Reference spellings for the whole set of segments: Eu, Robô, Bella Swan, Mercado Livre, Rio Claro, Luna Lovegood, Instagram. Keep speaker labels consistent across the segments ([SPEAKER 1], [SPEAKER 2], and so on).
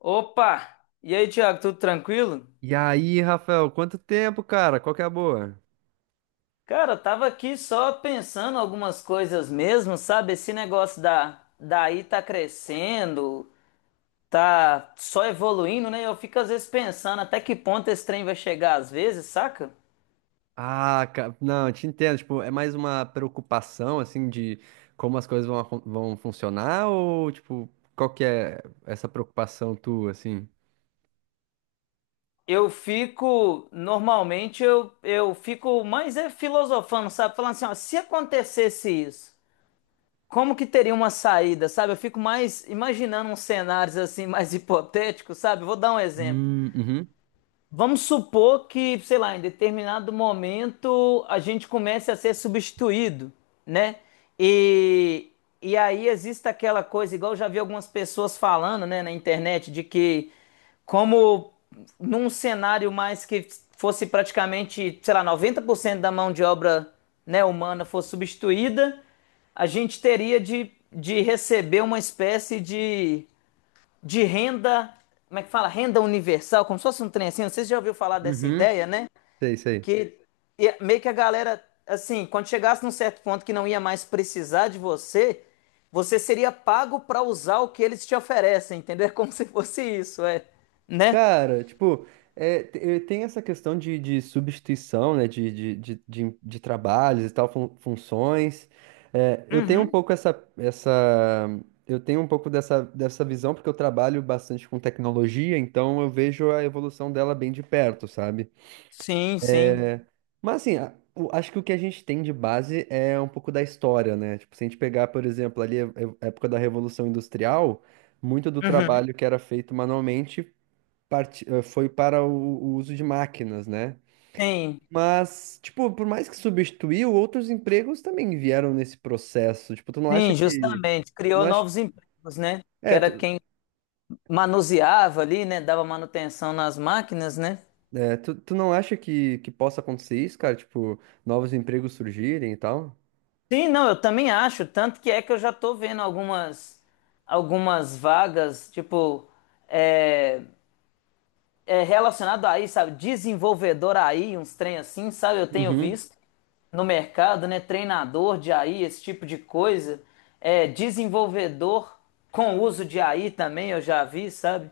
[SPEAKER 1] Opa! E aí, Thiago, tudo tranquilo?
[SPEAKER 2] E aí, Rafael, quanto tempo, cara? Qual que é a boa?
[SPEAKER 1] Cara, eu tava aqui só pensando algumas coisas mesmo, sabe? Esse negócio da daí tá crescendo, tá só evoluindo, né? Eu fico às vezes pensando até que ponto esse trem vai chegar às vezes, saca?
[SPEAKER 2] Ah, cara, não, eu te entendo. Tipo, é mais uma preocupação, assim, de como as coisas vão, vão funcionar ou, tipo, qual que é essa preocupação tua, assim?
[SPEAKER 1] Eu fico, normalmente eu fico mais é filosofando, sabe? Falando assim, ó, se acontecesse isso, como que teria uma saída, sabe? Eu fico mais imaginando uns cenários assim mais hipotéticos, sabe? Vou dar um exemplo.
[SPEAKER 2] Uhum,
[SPEAKER 1] Vamos supor que, sei lá, em determinado momento a gente comece a ser substituído, né? E, e aí existe aquela coisa, igual eu já vi algumas pessoas falando, né, na internet, de que como num cenário mais que fosse praticamente, sei lá, 90% da mão de obra, né, humana fosse substituída, a gente teria de receber uma espécie de renda, como é que fala? Renda universal, como se fosse um trem assim, não sei se você já ouviu falar dessa
[SPEAKER 2] uhum.
[SPEAKER 1] ideia, né?
[SPEAKER 2] Sei, sei.
[SPEAKER 1] Que é meio que a galera, assim, quando chegasse num certo ponto que não ia mais precisar de você, você seria pago para usar o que eles te oferecem, entendeu? É como se fosse isso, é, né?
[SPEAKER 2] Cara, tipo, tem essa questão de substituição, né, de trabalhos e tal, funções. É, eu tenho um pouco essa, essa, eu tenho um pouco dessa, dessa visão, porque eu trabalho bastante com tecnologia, então eu vejo a evolução dela bem de perto, sabe?
[SPEAKER 1] Sim, sim.
[SPEAKER 2] Mas assim, acho que o que a gente tem de base é um pouco da história, né? Tipo, se a gente pegar, por exemplo, ali a época da Revolução Industrial, muito do
[SPEAKER 1] Uhum.
[SPEAKER 2] trabalho que era feito manualmente foi para o uso de máquinas, né?
[SPEAKER 1] Sim,
[SPEAKER 2] Mas, tipo, por mais que substituiu, outros empregos também vieram nesse processo. Tipo, tu não acha
[SPEAKER 1] sim,
[SPEAKER 2] que.
[SPEAKER 1] justamente.
[SPEAKER 2] Tu
[SPEAKER 1] Criou
[SPEAKER 2] não acha...
[SPEAKER 1] novos empregos, né? Que
[SPEAKER 2] É,
[SPEAKER 1] era
[SPEAKER 2] tu,
[SPEAKER 1] quem manuseava ali, né? Dava manutenção nas máquinas, né?
[SPEAKER 2] tu não acha que possa acontecer isso, cara? Tipo, novos empregos surgirem e tal?
[SPEAKER 1] Sim, não, eu também acho, tanto que é que eu já tô vendo algumas algumas vagas, tipo, é, é relacionado a aí, sabe, desenvolvedor aí, uns trem assim, sabe, eu tenho
[SPEAKER 2] Uhum,
[SPEAKER 1] visto no mercado, né, treinador de AI, esse tipo de coisa, é desenvolvedor com uso de AI também, eu já vi, sabe?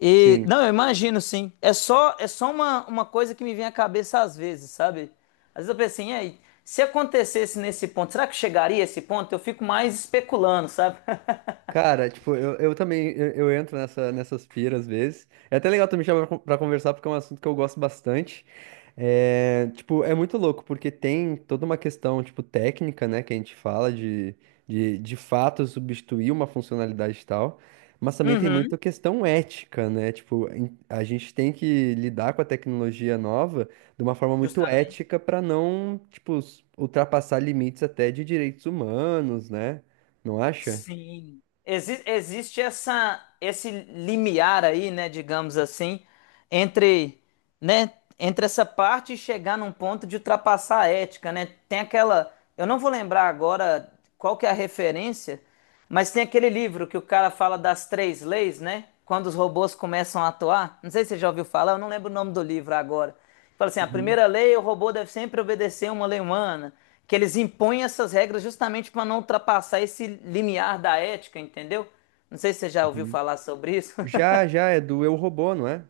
[SPEAKER 1] E
[SPEAKER 2] sim.
[SPEAKER 1] não, eu imagino sim. É só uma coisa que me vem à cabeça às vezes, sabe? Às vezes eu penso assim, e aí, se acontecesse nesse ponto, será que chegaria a esse ponto? Eu fico mais especulando, sabe?
[SPEAKER 2] Cara, tipo, eu entro nessas piras às vezes. É até legal tu me chamar pra conversar, porque é um assunto que eu gosto bastante. É, tipo, é muito louco, porque tem toda uma questão, tipo, técnica, né, que a gente fala de fato substituir uma funcionalidade e tal, mas também tem muita
[SPEAKER 1] Uhum.
[SPEAKER 2] questão ética, né, tipo, a gente tem que lidar com a tecnologia nova de uma forma muito
[SPEAKER 1] Justamente.
[SPEAKER 2] ética para não, tipo, ultrapassar limites até de direitos humanos, né, não acha?
[SPEAKER 1] Sim. Existe essa esse limiar aí, né, digamos assim, entre né, entre essa parte e chegar num ponto de ultrapassar a ética, né? Tem aquela, eu não vou lembrar agora qual que é a referência, mas tem aquele livro que o cara fala das três leis, né? Quando os robôs começam a atuar. Não sei se você já ouviu falar, eu não lembro o nome do livro agora. Fala assim, a primeira lei, o robô deve sempre obedecer uma lei humana, que eles impõem essas regras justamente para não ultrapassar esse limiar da ética, entendeu? Não sei se você já ouviu
[SPEAKER 2] Uhum.
[SPEAKER 1] falar sobre isso.
[SPEAKER 2] Já, já, é do Eu, Robô, não é?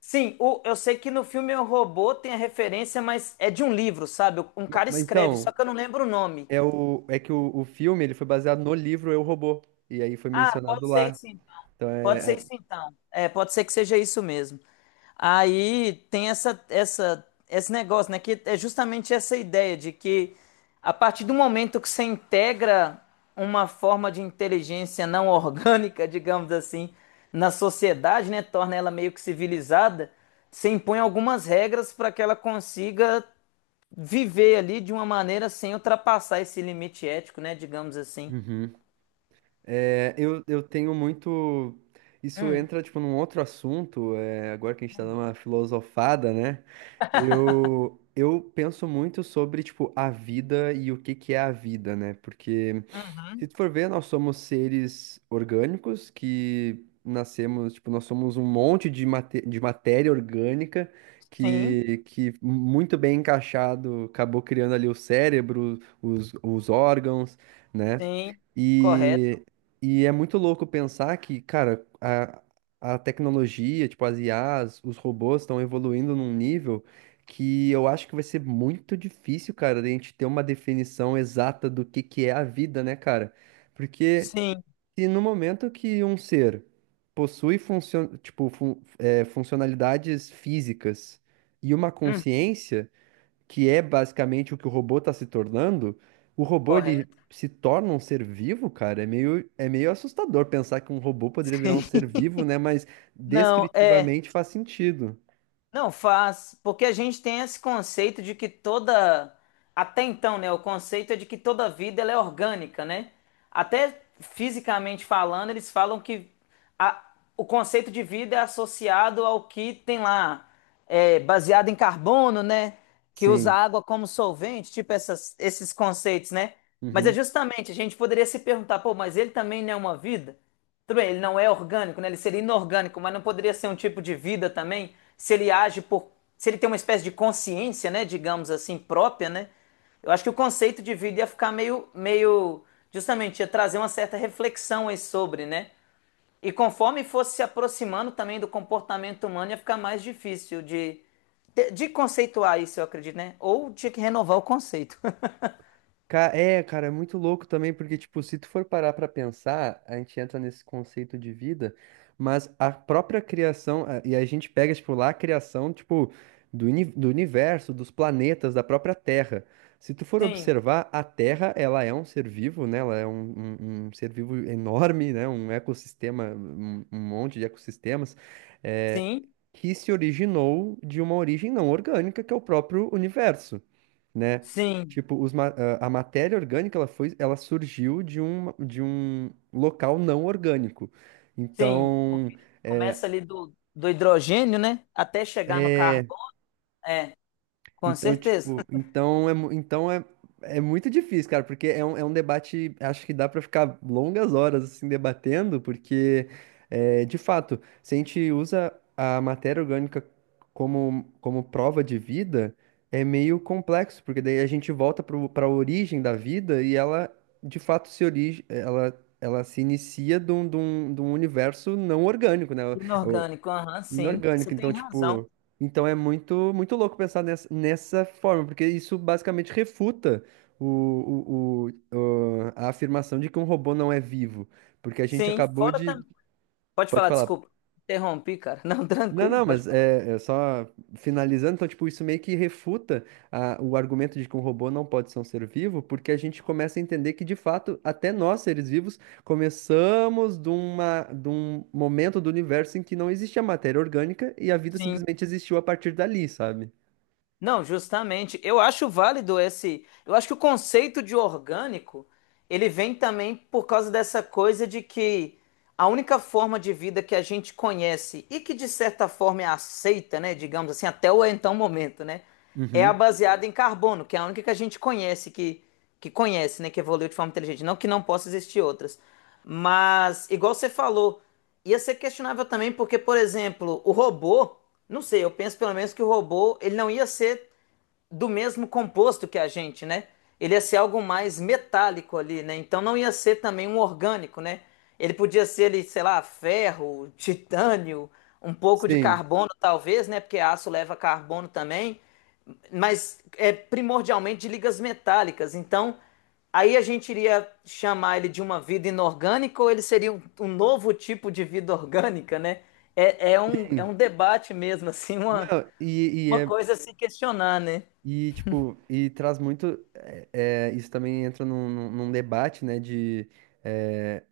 [SPEAKER 1] Sim, eu sei que no filme O Robô tem a referência, mas é de um livro, sabe? Um cara
[SPEAKER 2] Mas
[SPEAKER 1] escreve, só
[SPEAKER 2] então,
[SPEAKER 1] que eu não lembro o nome.
[SPEAKER 2] é que o filme ele foi baseado no livro Eu, Robô, e aí foi
[SPEAKER 1] Ah,
[SPEAKER 2] mencionado
[SPEAKER 1] pode ser
[SPEAKER 2] lá.
[SPEAKER 1] isso,
[SPEAKER 2] Então
[SPEAKER 1] pode ser isso então. É, pode ser que seja isso mesmo. Aí tem essa, essa, esse negócio, né? Que é justamente essa ideia de que a partir do momento que você integra uma forma de inteligência não orgânica, digamos assim, na sociedade, né? Torna ela meio que civilizada, você impõe algumas regras para que ela consiga viver ali de uma maneira sem ultrapassar esse limite ético, né? Digamos assim.
[SPEAKER 2] Uhum. Eu tenho muito. Isso entra, tipo, num outro assunto, é, agora que a gente tá dando uma filosofada, né? Eu penso muito sobre, tipo, a vida e o que que é a vida, né? Porque se
[SPEAKER 1] Uhum.
[SPEAKER 2] tu for ver, nós somos seres orgânicos que nascemos, tipo, nós somos um monte de, de matéria orgânica
[SPEAKER 1] Sim,
[SPEAKER 2] que muito bem encaixado acabou criando ali o cérebro, os órgãos, né?
[SPEAKER 1] sim, correto.
[SPEAKER 2] E, e é muito louco pensar que, cara, a tecnologia, tipo, as IAs, os robôs estão evoluindo num nível que eu acho que vai ser muito difícil, cara, de a gente ter uma definição exata do que é a vida, né, cara? Porque
[SPEAKER 1] Sim,
[SPEAKER 2] se no momento que um ser possui funcionalidades físicas e uma
[SPEAKER 1] hum,
[SPEAKER 2] consciência, que é basicamente o que o robô está se tornando, o robô ele
[SPEAKER 1] correto.
[SPEAKER 2] se torna um ser vivo, cara. É meio assustador pensar que um robô poderia virar um ser vivo, né? Mas
[SPEAKER 1] Não, é.
[SPEAKER 2] descritivamente faz sentido.
[SPEAKER 1] Não faz, porque a gente tem esse conceito de que toda, até então, né, o conceito é de que toda vida ela é orgânica, né? Até fisicamente falando, eles falam que a- o conceito de vida é associado ao que tem lá, é, baseado em carbono, né? Que usa
[SPEAKER 2] Sim.
[SPEAKER 1] água como solvente, tipo esses conceitos, né? Mas é
[SPEAKER 2] Uhum.
[SPEAKER 1] justamente, a gente poderia se perguntar, pô, mas ele também não é uma vida? Tudo bem, ele não é orgânico, né? Ele seria inorgânico, mas não poderia ser um tipo de vida também, se ele age por, se ele tem uma espécie de consciência, né, digamos assim, própria, né? Eu acho que o conceito de vida ia ficar meio, meio, justamente, ia trazer uma certa reflexão aí sobre, né? E conforme fosse se aproximando também do comportamento humano, ia ficar mais difícil de conceituar isso, eu acredito, né? Ou tinha que renovar o conceito.
[SPEAKER 2] É, cara, é muito louco também, porque, tipo, se tu for parar pra pensar, a gente entra nesse conceito de vida, mas a própria criação, e a gente pega, tipo, lá a criação, tipo, do universo, dos planetas, da própria Terra. Se tu for
[SPEAKER 1] Sim,
[SPEAKER 2] observar, a Terra, ela é um ser vivo, né? Ela é um ser vivo enorme, né? Um ecossistema, um monte de ecossistemas, é,
[SPEAKER 1] sim,
[SPEAKER 2] que se originou de uma origem não orgânica, que é o próprio universo, né?
[SPEAKER 1] sim.
[SPEAKER 2] Tipo, os a matéria orgânica, ela foi, ela surgiu de um local não orgânico.
[SPEAKER 1] Sim,
[SPEAKER 2] Então,
[SPEAKER 1] porque começa ali do, do hidrogênio, né? Até chegar no carbono. É, com
[SPEAKER 2] então,
[SPEAKER 1] certeza.
[SPEAKER 2] tipo, então é, é muito difícil, cara, porque é um debate, acho que dá pra ficar longas horas assim debatendo, porque é, de fato, se a gente usa a matéria orgânica como, como prova de vida, é meio complexo, porque daí a gente volta para a origem da vida e ela de fato se origi ela, ela se inicia de um universo não orgânico, né?
[SPEAKER 1] Inorgânico, aham, sim. Você
[SPEAKER 2] Inorgânico, então,
[SPEAKER 1] tem razão.
[SPEAKER 2] tipo. Então é muito, muito louco pensar nessa, nessa forma, porque isso basicamente refuta a afirmação de que um robô não é vivo. Porque a gente
[SPEAKER 1] Sim,
[SPEAKER 2] acabou
[SPEAKER 1] fora
[SPEAKER 2] de.
[SPEAKER 1] também. Pode
[SPEAKER 2] Pode
[SPEAKER 1] falar,
[SPEAKER 2] falar,
[SPEAKER 1] desculpa. Interrompi, cara. Não,
[SPEAKER 2] não,
[SPEAKER 1] tranquilo,
[SPEAKER 2] não,
[SPEAKER 1] pode
[SPEAKER 2] mas
[SPEAKER 1] falar.
[SPEAKER 2] é, é só finalizando, então, tipo, isso meio que refuta o argumento de que um robô não pode ser um ser vivo, porque a gente começa a entender que, de fato, até nós, seres vivos, começamos de uma, de um momento do universo em que não existia matéria orgânica e a vida
[SPEAKER 1] Sim.
[SPEAKER 2] simplesmente existiu a partir dali, sabe?
[SPEAKER 1] Não, justamente. Eu acho válido esse. Eu acho que o conceito de orgânico ele vem também por causa dessa coisa de que a única forma de vida que a gente conhece e que de certa forma é aceita, né, digamos assim, até o então momento, né, é a
[SPEAKER 2] Uhum.
[SPEAKER 1] baseada em carbono, que é a única que a gente conhece que conhece, né, que evoluiu de forma inteligente. Não que não possa existir outras, mas igual você falou, ia ser questionável também porque, por exemplo, o robô, não sei, eu penso pelo menos que o robô, ele não ia ser do mesmo composto que a gente, né? Ele ia ser algo mais metálico ali, né? Então não ia ser também um orgânico, né? Ele podia ser ali, sei lá, ferro, titânio, um pouco de
[SPEAKER 2] Sim.
[SPEAKER 1] carbono talvez, né? Porque aço leva carbono também, mas é primordialmente de ligas metálicas. Então aí a gente iria chamar ele de uma vida inorgânica ou ele seria um novo tipo de vida orgânica, né? É, é um, é
[SPEAKER 2] Sim.
[SPEAKER 1] um debate mesmo, assim,
[SPEAKER 2] Não, e
[SPEAKER 1] uma
[SPEAKER 2] é.
[SPEAKER 1] coisa a se questionar, né?
[SPEAKER 2] E, tipo, e traz muito. Isso também entra num num debate, né? De. eh,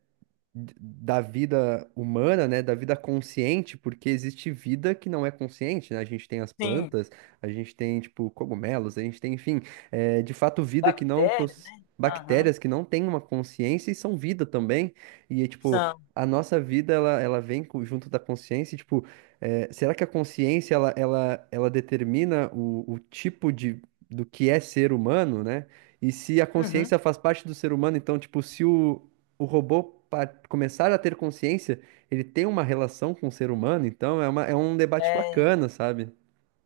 [SPEAKER 2] da vida humana, né, da vida consciente, porque existe vida que não é consciente, né? A gente tem as
[SPEAKER 1] Sim,
[SPEAKER 2] plantas, a gente tem, tipo, cogumelos, a gente tem, enfim, é, de fato, vida que não
[SPEAKER 1] bactérias,
[SPEAKER 2] possui.
[SPEAKER 1] né? Aham,
[SPEAKER 2] Bactérias que não têm uma consciência e são vida também. E, é, tipo,
[SPEAKER 1] são.
[SPEAKER 2] a nossa vida, ela vem junto da consciência. E, tipo, é, será que a consciência, ela determina o tipo de, do que é ser humano, né? E se a
[SPEAKER 1] Uhum.
[SPEAKER 2] consciência faz parte do ser humano, então, tipo, se o robô, para começar a ter consciência, ele tem uma relação com o ser humano, então é, uma, é um debate bacana, sabe?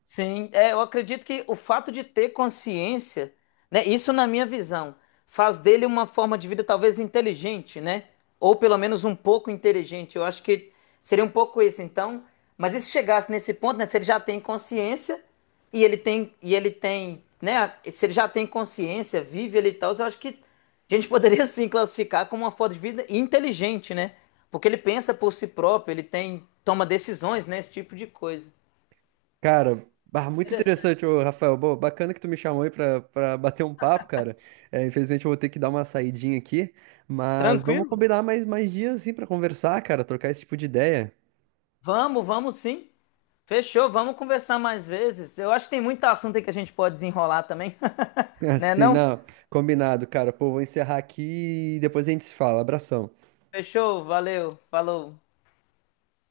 [SPEAKER 1] Sim, é, eu acredito que o fato de ter consciência, né, isso na minha visão, faz dele uma forma de vida talvez inteligente, né? Ou pelo menos um pouco inteligente. Eu acho que seria um pouco isso, então. Mas e se chegasse nesse ponto, né, se ele já tem consciência e ele tem, né, se ele já tem consciência, vive ele e tal, eu acho que a gente poderia sim classificar como uma forma de vida inteligente, né? Porque ele pensa por si próprio, ele tem, toma decisões, né, esse tipo de coisa.
[SPEAKER 2] Cara, bah, muito
[SPEAKER 1] Interessante.
[SPEAKER 2] interessante, ô, Rafael. Boa, bacana que tu me chamou aí pra bater um papo, cara. É, infelizmente eu vou ter que dar uma saidinha aqui, mas vamos
[SPEAKER 1] Tranquilo?
[SPEAKER 2] combinar mais dias, assim, pra conversar, cara, trocar esse tipo de ideia.
[SPEAKER 1] Vamos, vamos sim. Fechou, vamos conversar mais vezes. Eu acho que tem muito assunto aí que a gente pode desenrolar também. Né
[SPEAKER 2] Assim,
[SPEAKER 1] não?
[SPEAKER 2] não, combinado, cara. Pô, vou encerrar aqui e depois a gente se fala. Abração.
[SPEAKER 1] Fechou, valeu, falou.